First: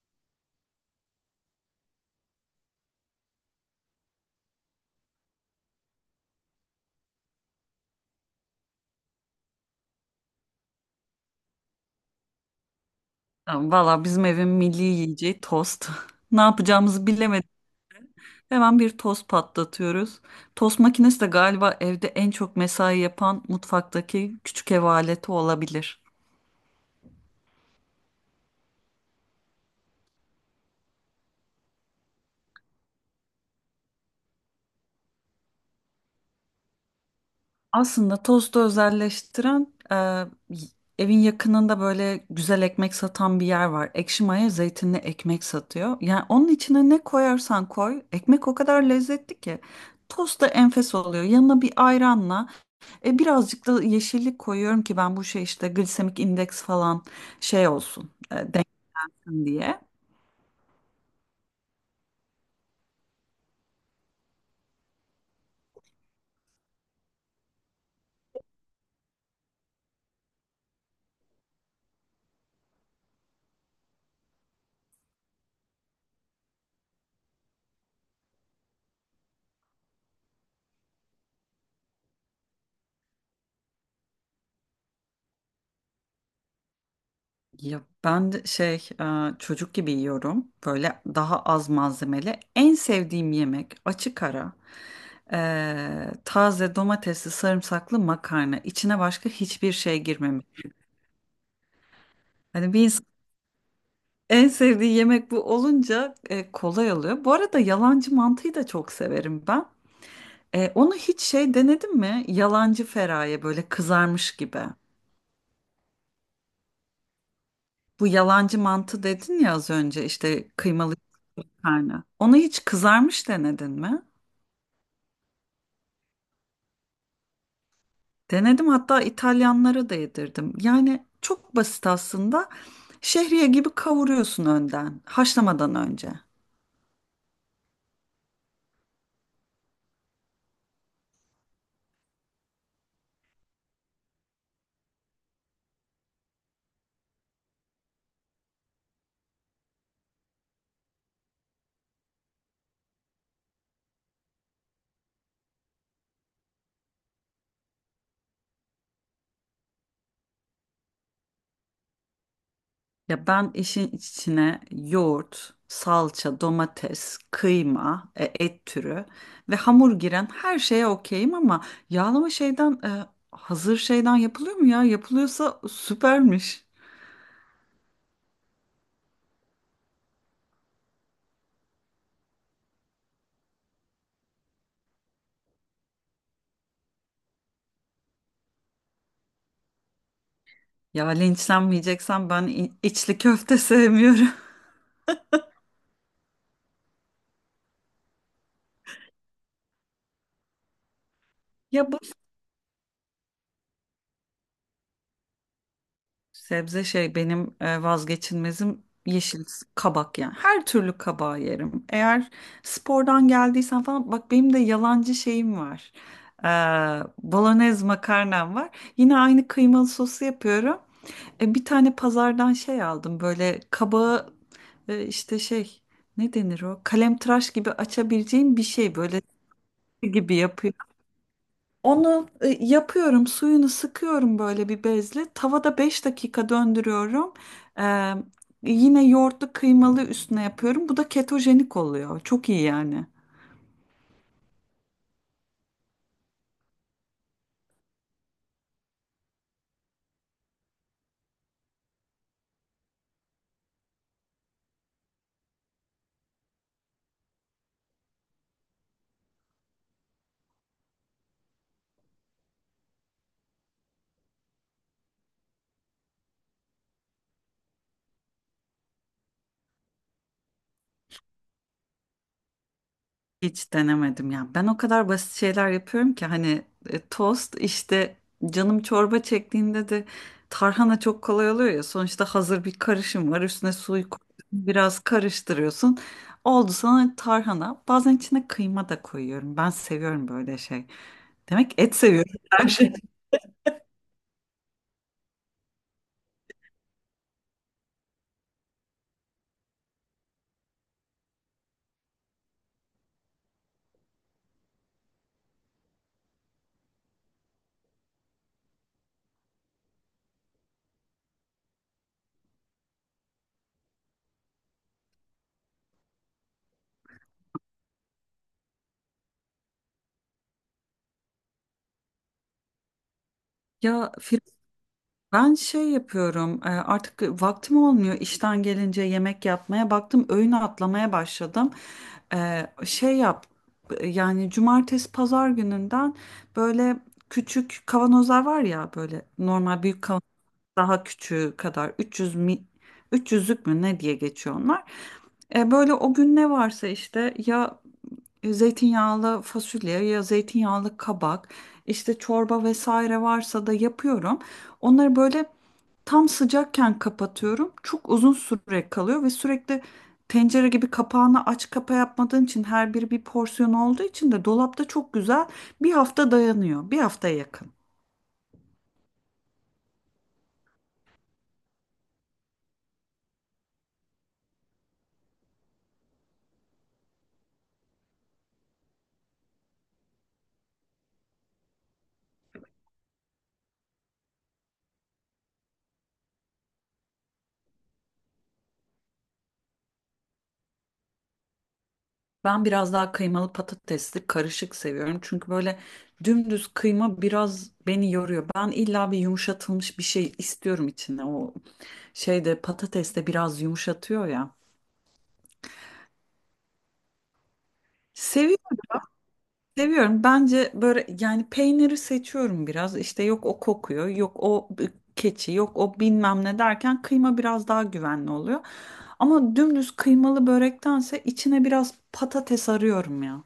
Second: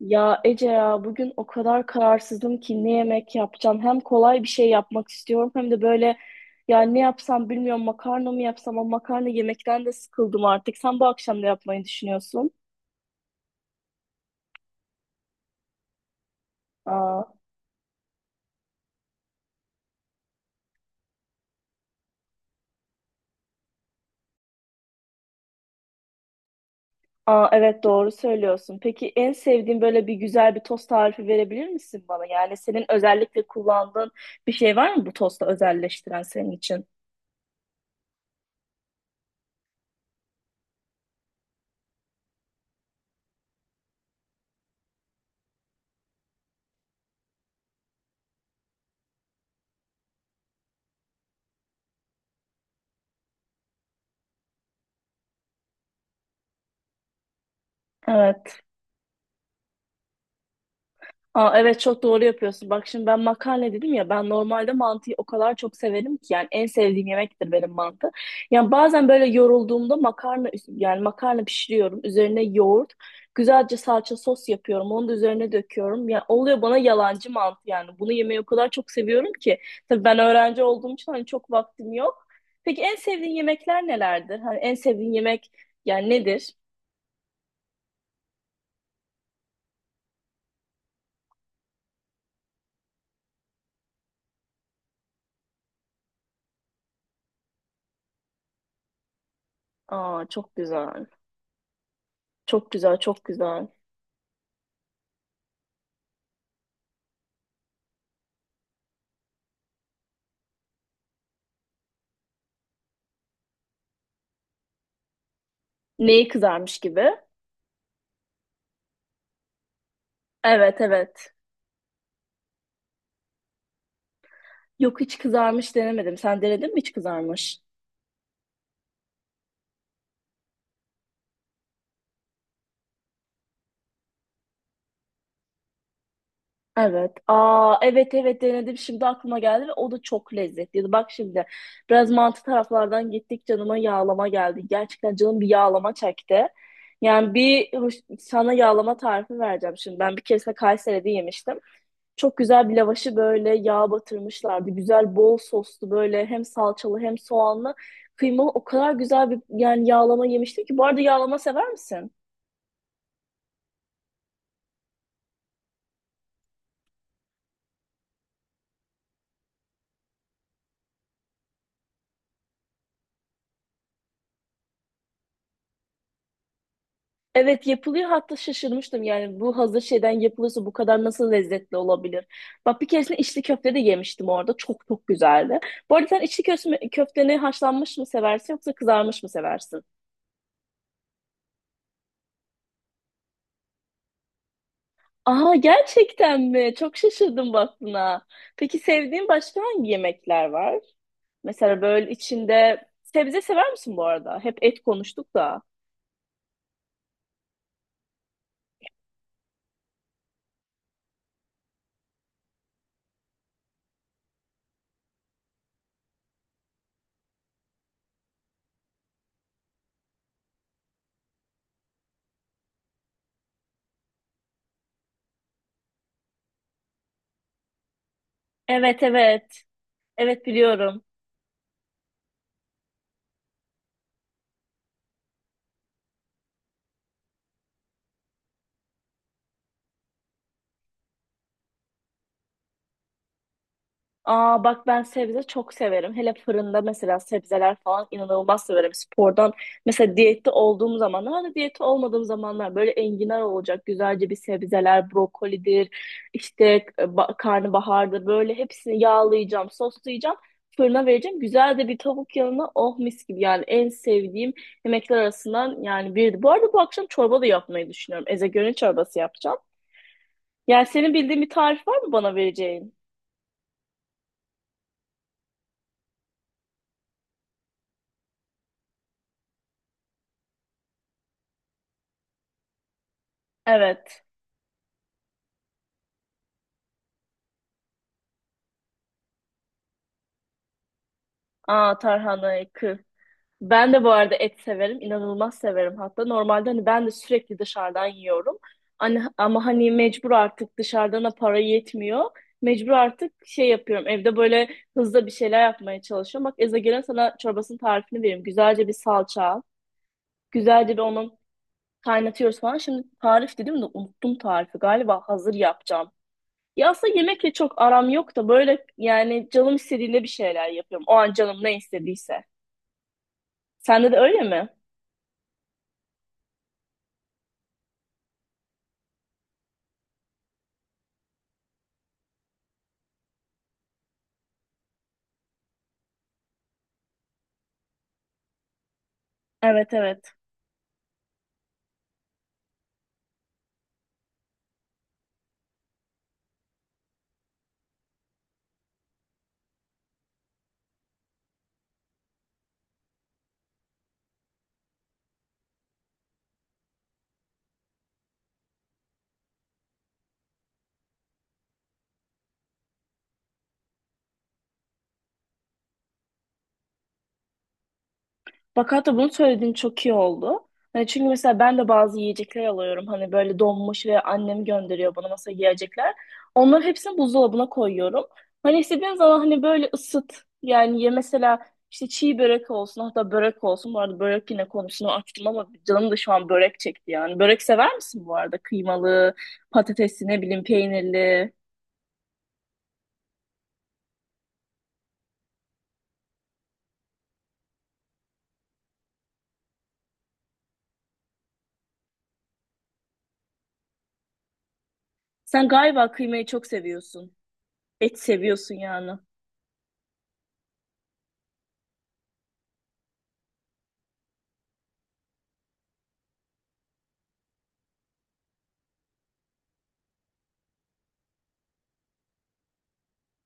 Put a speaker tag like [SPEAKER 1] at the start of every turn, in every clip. [SPEAKER 1] Ya Ece ya bugün o kadar kararsızım ki ne yemek yapacağım. Hem kolay bir şey yapmak istiyorum hem de böyle ya ne yapsam bilmiyorum makarna mı yapsam ama makarna yemekten de sıkıldım artık. Sen bu akşam da yapmayı düşünüyorsun.
[SPEAKER 2] Tamam. Valla, bizim evin milli yiyeceği tost. Ne yapacağımızı
[SPEAKER 1] Aa,
[SPEAKER 2] bilemedik. Hemen bir tost patlatıyoruz. Tost makinesi de galiba evde en çok mesai yapan mutfaktaki küçük ev aleti olabilir.
[SPEAKER 1] aa, evet doğru söylüyorsun. Peki en sevdiğin böyle bir güzel bir tost tarifi verebilir misin bana? Yani senin özellikle kullandığın bir şey var mı bu tosta özelleştiren senin için?
[SPEAKER 2] Aslında tostu özelleştiren evin yakınında böyle güzel ekmek satan bir yer var. Ekşi maya zeytinli ekmek satıyor. Yani onun içine ne koyarsan koy ekmek o kadar lezzetli ki. Tost da enfes oluyor. Yanına bir ayranla birazcık da yeşillik koyuyorum ki ben bu şey işte glisemik indeks falan şey olsun,
[SPEAKER 1] Evet.
[SPEAKER 2] dengesin diye.
[SPEAKER 1] Aa, evet çok doğru yapıyorsun. Bak şimdi ben makarna dedim ya ben normalde mantıyı o kadar çok severim ki yani en sevdiğim yemektir benim mantı. Yani bazen böyle yorulduğumda makarna yani makarna pişiriyorum. Üzerine yoğurt, güzelce salça sos yapıyorum. Onu da üzerine döküyorum. Yani oluyor bana yalancı mantı yani. Bunu yemeyi o kadar çok seviyorum ki. Tabii ben öğrenci olduğum için hani çok vaktim yok. Peki en sevdiğin yemekler nelerdir? Hani en sevdiğin yemek yani nedir?
[SPEAKER 2] Ya ben de çocuk gibi yiyorum, böyle daha az malzemeli. En sevdiğim yemek açık ara taze domatesli sarımsaklı makarna, içine başka hiçbir şey
[SPEAKER 1] Aa
[SPEAKER 2] girmemiş.
[SPEAKER 1] çok güzel. Çok
[SPEAKER 2] Hani bir
[SPEAKER 1] güzel,
[SPEAKER 2] insan
[SPEAKER 1] çok güzel.
[SPEAKER 2] en sevdiği yemek bu olunca kolay oluyor. Bu arada yalancı mantıyı da çok severim ben. Onu hiç şey denedin mi? Yalancı feraye, böyle kızarmış gibi.
[SPEAKER 1] Neyi kızarmış gibi?
[SPEAKER 2] Bu yalancı mantı dedin ya az önce, işte
[SPEAKER 1] Evet
[SPEAKER 2] kıymalı
[SPEAKER 1] evet.
[SPEAKER 2] karnı. Onu hiç kızarmış denedin mi?
[SPEAKER 1] Yok hiç kızarmış denemedim. Sen denedin mi hiç kızarmış?
[SPEAKER 2] Denedim, hatta İtalyanlara da yedirdim. Yani çok basit aslında. Şehriye gibi kavuruyorsun önden, haşlamadan önce.
[SPEAKER 1] Evet. Aa evet evet denedim. Şimdi aklıma geldi ve o da çok lezzetliydi. Bak şimdi biraz mantı taraflardan gittik canıma yağlama geldi. Gerçekten canım bir yağlama çekti. Yani sana yağlama tarifi vereceğim şimdi. Ben bir keresinde Kayseri'de yemiştim. Çok güzel bir lavaşı böyle yağ batırmışlardı. Güzel bol soslu böyle hem salçalı hem soğanlı kıymalı. O kadar güzel bir yani yağlama yemiştim ki. Bu arada yağlama sever misin?
[SPEAKER 2] Ya ben işin içine yoğurt, salça, domates, kıyma, et türü ve hamur giren her şeye okeyim, ama yağlama hazır şeyden yapılıyor mu ya? Yapılıyorsa süpermiş.
[SPEAKER 1] Evet yapılıyor hatta şaşırmıştım yani bu hazır şeyden yapılıyorsa bu kadar nasıl lezzetli olabilir? Bak bir keresinde içli köfte de yemiştim orada çok çok güzeldi. Bu arada sen içli köfte, köfteni haşlanmış mı seversin yoksa kızarmış mı seversin?
[SPEAKER 2] Ya, linçlenmeyeceksem ben içli köfte sevmiyorum.
[SPEAKER 1] Aa gerçekten mi? Çok şaşırdım bak buna. Peki sevdiğin başka hangi yemekler var? Mesela
[SPEAKER 2] Ya,
[SPEAKER 1] böyle içinde sebze sever misin bu arada? Hep et konuştuk da.
[SPEAKER 2] sebze şey benim vazgeçilmezim, yeşil kabak yani. Her türlü kabağı yerim. Eğer spordan geldiysen falan, bak benim de yalancı şeyim var. Ee, Bolognese makarnam var. Yine aynı kıymalı sosu yapıyorum. Bir tane pazardan şey aldım, böyle kabağı, e, işte şey ne denir o? Kalemtıraş gibi açabileceğim bir şey,
[SPEAKER 1] Evet
[SPEAKER 2] böyle
[SPEAKER 1] evet
[SPEAKER 2] gibi
[SPEAKER 1] evet
[SPEAKER 2] yapıyorum.
[SPEAKER 1] biliyorum.
[SPEAKER 2] Onu yapıyorum, suyunu sıkıyorum böyle bir bezle. Tavada 5 dakika döndürüyorum. Ee, Yine yoğurtlu kıymalı üstüne yapıyorum. Bu da ketojenik oluyor. Çok iyi yani.
[SPEAKER 1] Aa bak ben sebze çok severim. Hele fırında mesela sebzeler falan inanılmaz severim. Spordan mesela diyette olduğum zamanlar da diyette olmadığım zamanlar böyle enginar olacak. Güzelce bir sebzeler, brokolidir, işte karnabahardır. Böyle hepsini yağlayacağım, soslayacağım. Fırına vereceğim. Güzel de bir tavuk yanına oh mis gibi yani en sevdiğim yemekler arasından yani birdi. Bu arada bu akşam çorba da yapmayı düşünüyorum. Ezogelin çorbası yapacağım. Yani senin bildiğin bir tarif var mı bana vereceğin?
[SPEAKER 2] Hiç denemedim ya. Ben o kadar basit şeyler yapıyorum ki, hani tost işte, canım çorba çektiğinde de tarhana çok kolay oluyor ya. Sonuçta hazır bir karışım var. Üstüne suyu
[SPEAKER 1] Evet.
[SPEAKER 2] koyuyorsun, biraz karıştırıyorsun. Oldu sana tarhana. Bazen içine kıyma da koyuyorum. Ben seviyorum böyle şey. Demek et
[SPEAKER 1] Aa
[SPEAKER 2] seviyorum
[SPEAKER 1] tarhana
[SPEAKER 2] her şey.
[SPEAKER 1] yakı. Ben de bu arada et severim. İnanılmaz severim hatta. Normalde hani ben de sürekli dışarıdan yiyorum. Hani, ama hani mecbur artık dışarıdan para yetmiyor. Mecbur artık şey yapıyorum. Evde böyle hızlı bir şeyler yapmaya çalışıyorum. Bak Eza gelen sana çorbasının tarifini vereyim. Güzelce bir salça al. Güzelce bir onun kaynatıyoruz falan. Şimdi tarif dedim de unuttum tarifi. Galiba hazır yapacağım. Ya aslında yemekle çok aram yok da böyle yani canım istediğinde bir şeyler yapıyorum. O an canım ne istediyse. Sende
[SPEAKER 2] Ya
[SPEAKER 1] de öyle
[SPEAKER 2] Firuze,
[SPEAKER 1] mi?
[SPEAKER 2] ben şey yapıyorum, artık vaktim olmuyor işten gelince yemek yapmaya, baktım öğün atlamaya başladım. E, şey yap Yani cumartesi pazar gününden böyle küçük kavanozlar var ya, böyle normal
[SPEAKER 1] Evet
[SPEAKER 2] büyük kavanozlar.
[SPEAKER 1] evet.
[SPEAKER 2] Daha küçüğü kadar, 300 mi 300'lük mü ne diye geçiyor onlar. Böyle o gün ne varsa, işte ya zeytinyağlı fasulye, ya zeytinyağlı kabak, işte çorba vesaire varsa da yapıyorum. Onları böyle tam sıcakken kapatıyorum. Çok uzun süre kalıyor ve sürekli tencere gibi kapağını aç kapa yapmadığın için, her biri bir porsiyon olduğu için de dolapta çok güzel bir hafta dayanıyor. Bir haftaya yakın.
[SPEAKER 1] Bak hatta bunu söylediğin çok iyi oldu. Hani çünkü mesela ben de bazı yiyecekler alıyorum. Hani böyle donmuş ve annem gönderiyor bana mesela yiyecekler. Onların hepsini buzdolabına koyuyorum. Hani istediğin zaman hani böyle ısıt. Yani ye mesela işte çiğ börek olsun hatta börek olsun. Bu arada börek yine konusunu açtım ama canım da şu an börek çekti yani. Börek sever misin bu arada? Kıymalı, patatesli ne bileyim peynirli.
[SPEAKER 2] Ben biraz daha kıymalı patatesli karışık seviyorum. Çünkü böyle dümdüz kıyma biraz beni yoruyor. Ben illa bir yumuşatılmış bir şey istiyorum içinde. O şeyde patates de biraz yumuşatıyor ya.
[SPEAKER 1] Sen galiba kıymayı çok seviyorsun. Et seviyorsun
[SPEAKER 2] Seviyorum,
[SPEAKER 1] yani.
[SPEAKER 2] seviyorum. Bence böyle, yani peyniri seçiyorum biraz. İşte yok o kokuyor, yok o keçi, yok o bilmem ne derken kıyma biraz daha güvenli oluyor. Ama dümdüz kıymalı börektense içine biraz patates arıyorum ya.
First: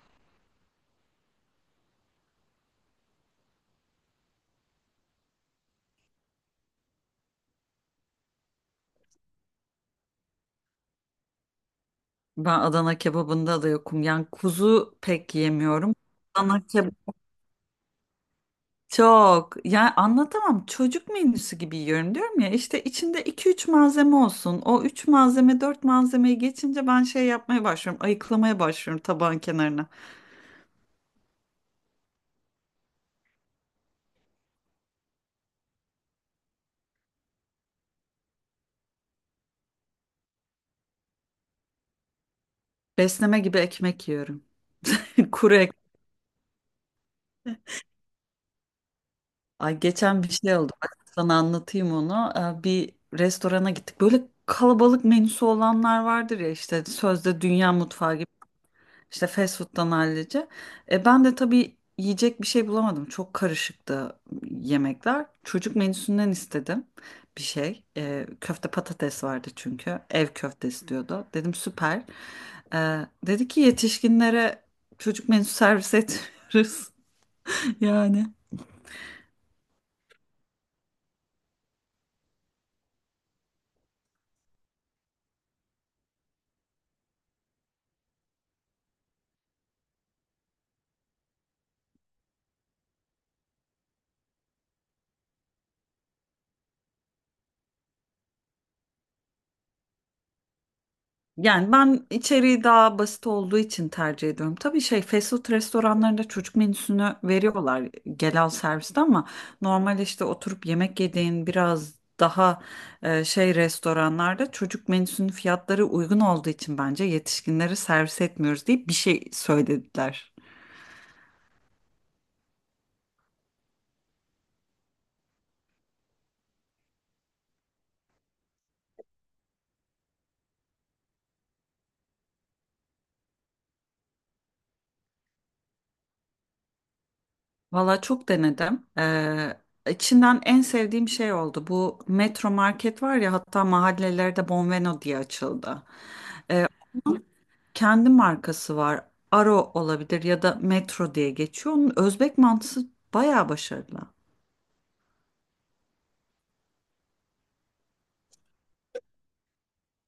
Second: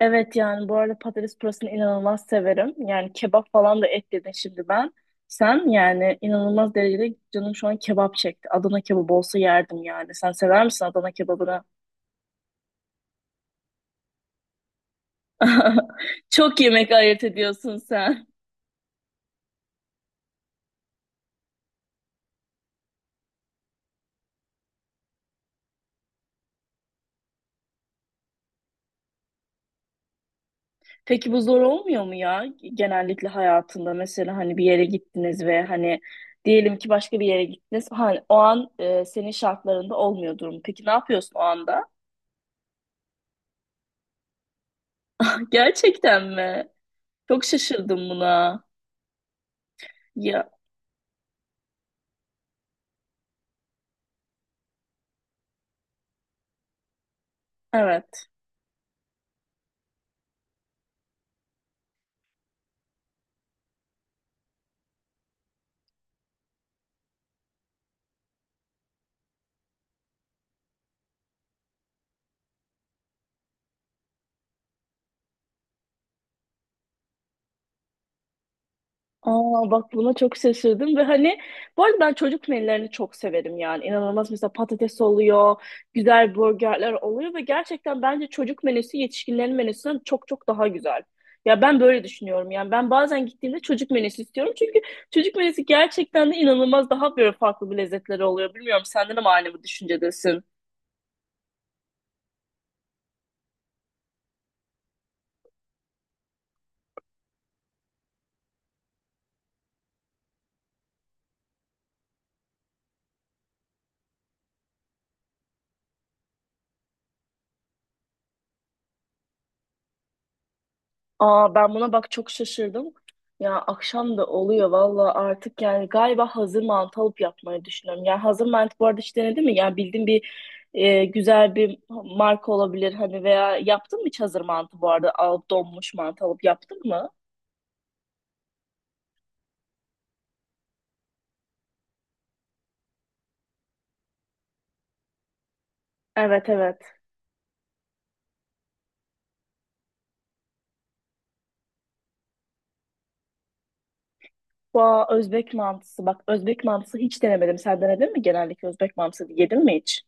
[SPEAKER 1] Evet yani bu arada patates pürasını inanılmaz severim. Yani kebap falan da et dedin şimdi ben. Sen yani inanılmaz derecede canım şu an kebap çekti. Adana kebabı olsa yerdim yani. Sen sever misin Adana kebabını?
[SPEAKER 2] Ben Adana kebabında da yokum. Yani kuzu pek yemiyorum.
[SPEAKER 1] Çok
[SPEAKER 2] Adana
[SPEAKER 1] yemek
[SPEAKER 2] kebap
[SPEAKER 1] ayırt ediyorsun sen.
[SPEAKER 2] çok, yani anlatamam. Çocuk menüsü gibi yiyorum diyorum ya. İşte içinde iki üç malzeme olsun. O 3 malzeme 4 malzemeyi geçince ben şey yapmaya başlıyorum, ayıklamaya başlıyorum tabağın kenarına.
[SPEAKER 1] Peki bu zor olmuyor mu ya? Genellikle hayatında mesela hani bir yere gittiniz ve hani diyelim ki başka bir yere gittiniz. Hani o an senin şartlarında olmuyor durum. Peki ne yapıyorsun o anda?
[SPEAKER 2] Besleme gibi ekmek yiyorum. Kuru ekmek.
[SPEAKER 1] Gerçekten mi? Çok şaşırdım buna.
[SPEAKER 2] Ay, geçen bir
[SPEAKER 1] Ya
[SPEAKER 2] şey oldu. Bak sana anlatayım onu. Bir restorana gittik. Böyle kalabalık menüsü olanlar vardır ya, işte sözde dünya mutfağı gibi.
[SPEAKER 1] evet.
[SPEAKER 2] İşte fast food'dan hallice. Ben de tabii yiyecek bir şey bulamadım. Çok karışıktı yemekler. Çocuk menüsünden istedim bir şey. Köfte patates vardı çünkü. Ev köftesi diyordu. Dedim süper. E, Dedi ki yetişkinlere çocuk menüsü servis etmiyoruz. Yani.
[SPEAKER 1] Aa bak buna çok şaşırdım ve hani bu arada ben çocuk menülerini çok severim yani inanılmaz mesela patates oluyor, güzel burgerler oluyor ve gerçekten bence çocuk menüsü yetişkinlerin menüsünden çok çok daha güzel. Ya ben böyle düşünüyorum yani ben bazen gittiğimde çocuk menüsü istiyorum çünkü çocuk menüsü gerçekten de inanılmaz daha böyle farklı bir lezzetleri oluyor. Bilmiyorum senden de mi aynı bu düşüncedesin?
[SPEAKER 2] Yani ben içeriği daha basit olduğu için tercih ediyorum. Tabii şey, fast food restoranlarında çocuk menüsünü veriyorlar gel al serviste, ama normal işte oturup yemek yediğin biraz daha şey restoranlarda çocuk menüsünün fiyatları uygun olduğu için bence yetişkinlere servis etmiyoruz diye bir şey söylediler.
[SPEAKER 1] Aa ben buna bak çok şaşırdım. Ya akşam da oluyor valla artık yani galiba hazır mantı alıp yapmayı düşünüyorum. Yani hazır mantı bu arada hiç denedin mi? Yani bildiğin bir güzel bir marka olabilir hani veya yaptın mı hiç hazır mantı bu arada alıp donmuş mantı alıp yaptın mı?
[SPEAKER 2] Valla çok denedim. İçinden en sevdiğim şey oldu. Bu Metro Market var ya, hatta mahallelerde Bonveno diye açıldı.
[SPEAKER 1] Evet evet.
[SPEAKER 2] Kendi markası var. Aro olabilir ya da Metro diye geçiyor. Onun Özbek mantısı bayağı başarılı.
[SPEAKER 1] Bu Özbek mantısı bak Özbek mantısı hiç denemedim. Sen denedin mi genellikle Özbek mantısı yedin mi hiç?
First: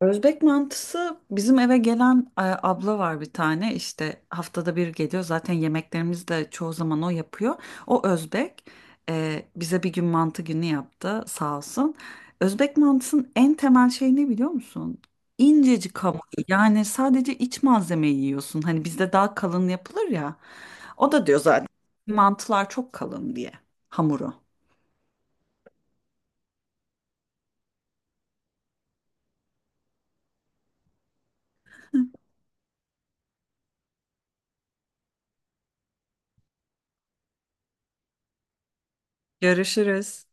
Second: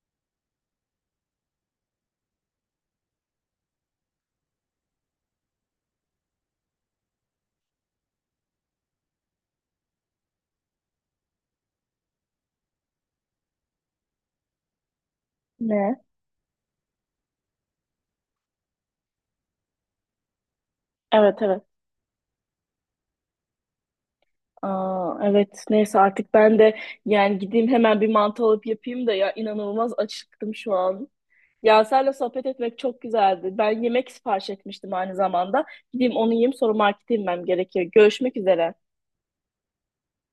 [SPEAKER 2] Özbek mantısı, bizim eve gelen abla var bir tane, işte haftada bir geliyor, zaten yemeklerimizi de çoğu zaman o yapıyor. O Özbek, bize bir gün mantı günü yaptı sağ olsun. Özbek mantısının en temel şey ne biliyor musun? İncecik
[SPEAKER 1] Ne?
[SPEAKER 2] hamur, yani sadece iç malzemeyi yiyorsun, hani bizde daha kalın yapılır ya. O da diyor
[SPEAKER 1] Evet evet.
[SPEAKER 2] zaten mantılar çok kalın diye, hamuru.
[SPEAKER 1] Aa, evet neyse artık ben de yani gideyim hemen bir mantı alıp yapayım da ya inanılmaz açıktım şu an. Ya seninle sohbet etmek çok güzeldi. Ben yemek sipariş etmiştim aynı zamanda. Gideyim onu yiyeyim sonra markete inmem gerekiyor. Görüşmek üzere.
[SPEAKER 2] Görüşürüz.